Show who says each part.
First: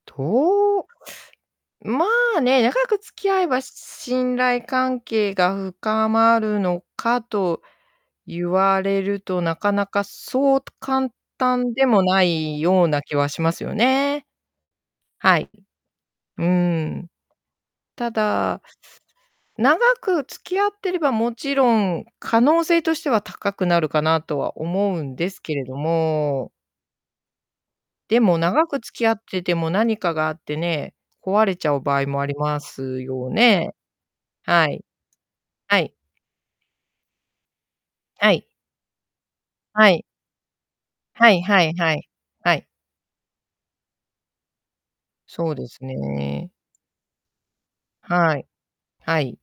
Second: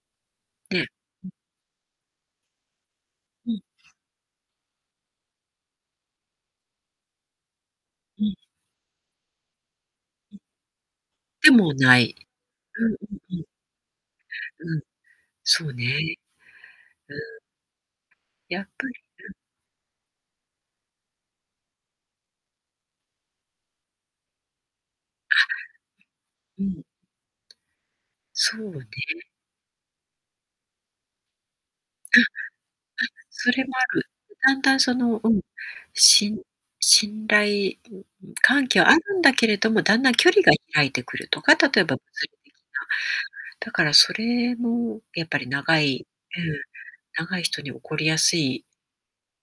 Speaker 1: うん、
Speaker 2: と
Speaker 1: うん
Speaker 2: うまあね、長く付き合え
Speaker 1: う
Speaker 2: ば、
Speaker 1: ん。
Speaker 2: し信頼関係が深まるのかと
Speaker 1: うん。
Speaker 2: 言われると、なかなか
Speaker 1: うん。
Speaker 2: そうと簡
Speaker 1: でも
Speaker 2: 単で
Speaker 1: な
Speaker 2: も
Speaker 1: い。
Speaker 2: ないよう
Speaker 1: うんう
Speaker 2: な気は
Speaker 1: んう
Speaker 2: し
Speaker 1: ん。
Speaker 2: ますよね。
Speaker 1: うん。
Speaker 2: はい。
Speaker 1: そうね。
Speaker 2: うーん。
Speaker 1: うん。
Speaker 2: た
Speaker 1: や
Speaker 2: だ、
Speaker 1: っぱり、うん。
Speaker 2: 長く付き合ってれば、もちろん、可能性としては高くなるかなとは思うんですけれども。
Speaker 1: あ。うん。
Speaker 2: でも、
Speaker 1: そ
Speaker 2: 長
Speaker 1: う
Speaker 2: く
Speaker 1: ね。
Speaker 2: 付き合ってても何かがあってね、壊れちゃう場合
Speaker 1: あ、
Speaker 2: も
Speaker 1: は、
Speaker 2: ありますよ
Speaker 1: それも
Speaker 2: ね。
Speaker 1: ある。だん
Speaker 2: は
Speaker 1: だん
Speaker 2: い。
Speaker 1: そのうん、
Speaker 2: はい。
Speaker 1: しん信頼、ん
Speaker 2: はい。
Speaker 1: 関係はあるんだけれども、
Speaker 2: は
Speaker 1: だん
Speaker 2: い。
Speaker 1: だん距離が開いてくる
Speaker 2: は
Speaker 1: と
Speaker 2: い
Speaker 1: か、
Speaker 2: はい
Speaker 1: 例え
Speaker 2: は
Speaker 1: ば [unintelligible]
Speaker 2: い。はい。
Speaker 1: だからそれもやっぱり
Speaker 2: そうで
Speaker 1: 長
Speaker 2: す
Speaker 1: いう
Speaker 2: ね。
Speaker 1: ん、長い人に起こりやす
Speaker 2: はい。
Speaker 1: い。
Speaker 2: はい。